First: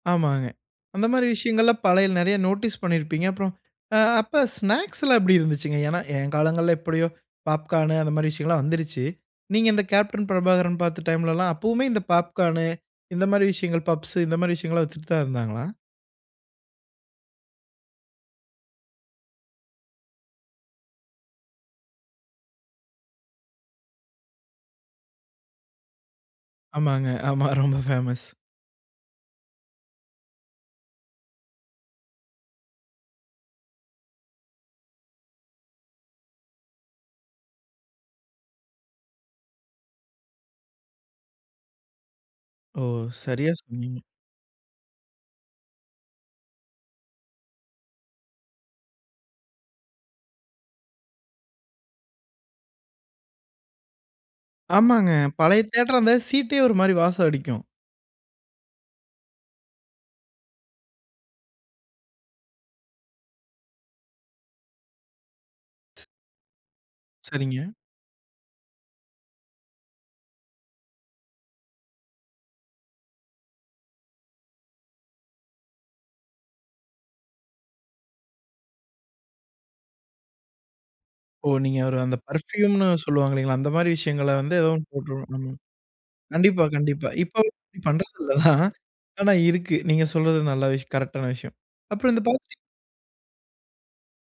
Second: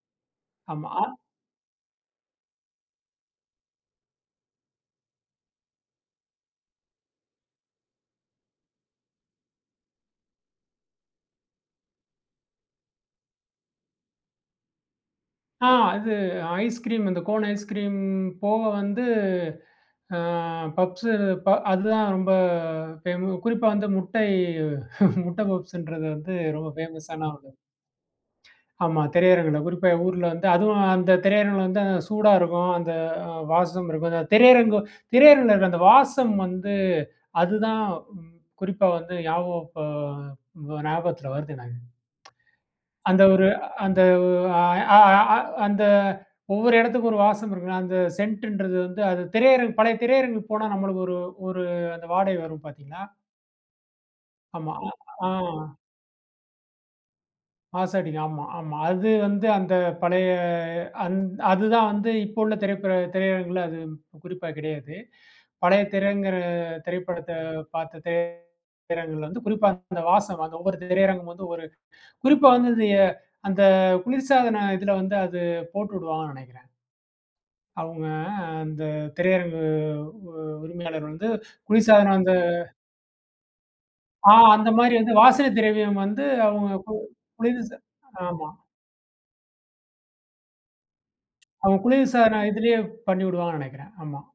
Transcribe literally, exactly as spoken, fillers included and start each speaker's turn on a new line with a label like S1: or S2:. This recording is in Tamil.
S1: ஆமாங்க.
S2: ஆமா.
S1: அந்த
S2: அ
S1: மாரி விஷயங்கள்லாம் பழைய நெறைய நோட்டீஸ் பண்ணியிருப்பீங்க. அப்புறம் அ அப்ப ஸ்நாக்ஸ்லாம் எப்படி இருந்துச்சுங்க? ஏன்னா என் காலங்கள்ல எப்படியோ பாப்கார்னூ அந்த மாரி விஷயங்கள்லாம் வந்துருச்சு. நீங்க இந்த கேப்டன் பிரபாகரன் பார்த்த டைம்லலாம் அப்பவுமே இந்த பாப்கார்னு இந்த மாரி விஷயங்கள், பப்ஸ் இந்த மாரி விஷயங்கள்லாம் வித்துட்டு தான் இருந்தாங்களா?
S2: ஆ அது ஐஸ் கிரீம். இந்த கோன் ஐஸ் கிரீம் போக வந்து அ பப்ஸு இப்ப அதுதான் ரொம்ப ஃபேம குறிப்பா வந்து முட்டை முட்ட பப்ஸ்ன்றது வந்து ரொம்ப
S1: ஆமாங்க,
S2: ஃபேமஸான
S1: ஆமா.
S2: ஒண்ணு.
S1: ரொம்ப ஃபேமஸ்.
S2: ஆமா திரையரங்குல. குறிப்பா ஊர்ல வந்து, அதுவும் அந்த திரையரங்குல வந்து சூடா இருக்கும். அந்த வாசம் இருக்கும். அந்த திரையரங்கு திரையரங்குல இருக்கிற அந்த வாசம் வந்து அதுதான் ம் குறிப்பா வந்து ஞாபகம் இப்போ ஞாபகத்தில வருது எனக்கு.
S1: ஓ!
S2: அந்த ஒரு
S1: சரியா
S2: அந்த
S1: சொன்னீங்க.
S2: ஒ அ அ அ அந்த ஒவ்வொரு இடத்துக்கும் ஒரு வாசம் இருக்கும்ல்ல. அந்த சென்ட்டுன்றது வந்து, அது திரையரங்கு பழைய திரையரங்குக்கு போனா நம்மளுக்கு ஒரு ஒரு அந்த வாடை வரும் பார்த்தீங்களா, ஆமா.
S1: ஆமாங்க.
S2: அ ஆ.
S1: பழைய தியேட்டரா இருந்தா சீட்டே ஒரு மாரி வாசம் அடிக்கும்.
S2: வாசம் அடிக்கும். ஆமா, ஆமா. அது வந்து அந்த பழைய அந் அதுதான் வந்து இப்போ உள்ள திரைப்ப திரையரங்குல அது குறிப்பா கிடையாது. பழைய திரைங்க திரைப்படத்த
S1: சரிங்க.
S2: பார்த்த திரை திரை அரங்கள்ல வந்து குறிப்பா அந்த வாசம், அந்த ஒவ்வொரு திரையரங்கமும் வந்து ஒவ்வொரு குறிப்பா வந்து இது அந்த குளிர்சாதன இதுல வந்து அது போட்டு வுடுவாங்கன்னு நெனைக்கிறேன். அவங்க அந்த திரையரங்கு உ உரிமையாளர் வந்து
S1: ஓ! நீங்க அவரு
S2: குளிர்சாதனம்
S1: அந்த
S2: வந்து
S1: பெர்ஃப்யூம்ன்னு சொல்லுவாங்க இல்லைங்களா, அந்த மாரி
S2: ஆ
S1: விஷயங்கள வந்து
S2: அந்த மாரி வந்து வாசனை
S1: [unintelligible]
S2: திரவியம் வந்து
S1: கண்டிப்பா,
S2: அவங்க கு
S1: கண்டிப்பா. இப்ப
S2: குளிர் சா
S1: பண்றது இல்ல
S2: ஆமா.
S1: தான். ஆனா, இருக்கு. நீங்க சொல்றது நல்ல விஷயம். கரெக்ட்டான விஷயம்.
S2: அவுங்க
S1: அப்புறம் இந்த
S2: குளிர்சாதன
S1: பா
S2: இதுலயே பண்ணி வுடுவாங்கன்னு நெனைக்கிறேன். ஆமா.